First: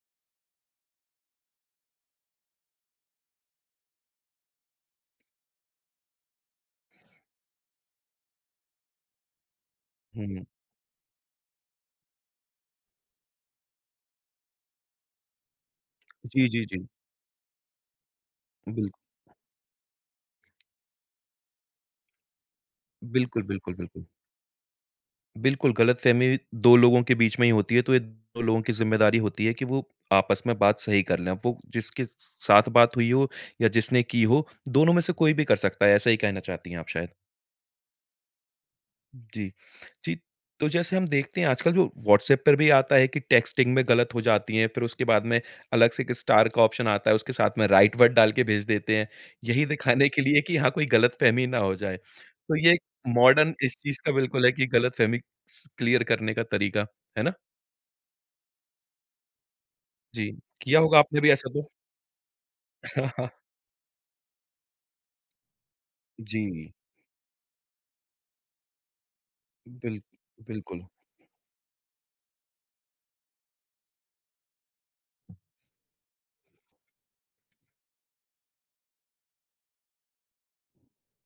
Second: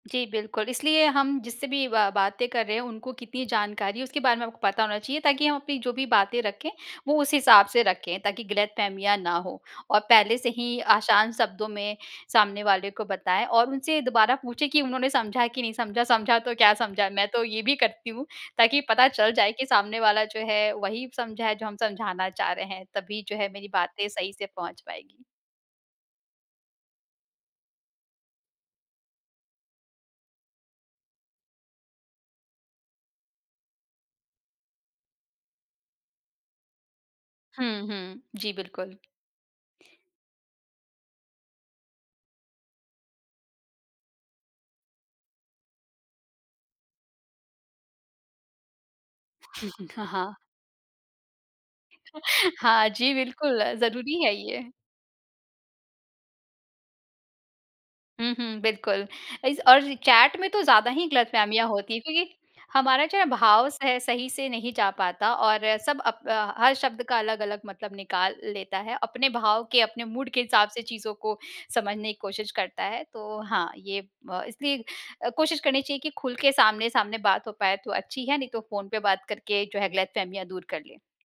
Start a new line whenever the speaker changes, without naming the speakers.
जी, बिल्कुल, इसलिए हम जिससे भी ब बातें कर रहे हैं, उनको कितनी जानकारी है उसके बारे में आपको पता होना चाहिए ताकि हम अपनी जो भी बातें रखें, वो उस हिसाब से रखें ताकि गलतफ़हमियाँ ना हों। और
हुँ,
पहले
हुँ।
से ही आसान शब्दों में सामने वाले को बताएँ और उनसे दोबारा पूछें कि उन्होंने समझा कि नहीं समझा। समझा
जी,
तो
जी,
क्या
जी।
समझा, मैं तो ये भी करती हूँ ताकि
बिल्क
पता चल जाए कि सामने वाला जो है, वही समझा है जो हम समझाना चाह रहे हैं तभी जो
बिल्कुल,
है मेरी
बिल्कुल, बिल्कुल।
बातें सही से पहुँच पाएँगी।
बिल्कुल, गलतफ़हमी 2 लोगों के बीच में ही होती है तो ये 2 लोगों की ज़िम्मेदारी होती है कि वो आपस में बात सही कर लें। वो जिसके स साथ बात हुई हो या जिसने की हो, दोनों में से कोई भी कर सकता है। ऐसा ही कहना चाहती हैं आप शायद।
हुँ, हुँ। जी, बिल्कुल।
जी, जी। तो जैसे हम देखते हैं आजकल जो व्हाट्सऐप पर भी आता है कि टेक्स्टिंग में गलत हो जाती है फिर उसके बाद में अलग से एक स्टार का ऑप्शन आता है। उसके साथ में राइट वर्ड डाल के भेज देते हैं।
हुँ, हुँ।
यही
ह
दिखाने के
हाँ।
लिए कि हाँ, कोई गलतफ़हमी ना हो जाए। तो ये
हाँ, जी
मॉडर्न
बिल्कुल,
इस चीज़ का
ज़रूरी है
बिल्कुल है कि
ये।
गलतफ़हमी स क्लियर करने का तरीका, है ना?
हुँ, हुँ, बिल्कुल। इस और
जी,
चैट में तो
किया
ज़्यादा
होगा
ही
आपने भी ऐसा तो?
गलतफ़हमियाँ होती हैं क्योंकि हमारा जो है भाव सह सही से नहीं जा पाता और सब अप अ,
जी।
हर शब्द का अलग-अलग मतलब निकाल लेता है। अपने भाव के,
बिल
अपने मूड के हिसाब से
बिल्कुल।
चीज़ों को समझने की कोशिश करता है। तो हाँ ये ब इसलिए अ, कोशिश करनी चाहिए कि खुल के सामने-सामने बात हो पाए तो अच्छी है, नहीं तो फ़ोन पे बात करके जो है गलतफ़हमियाँ दूर कर लें।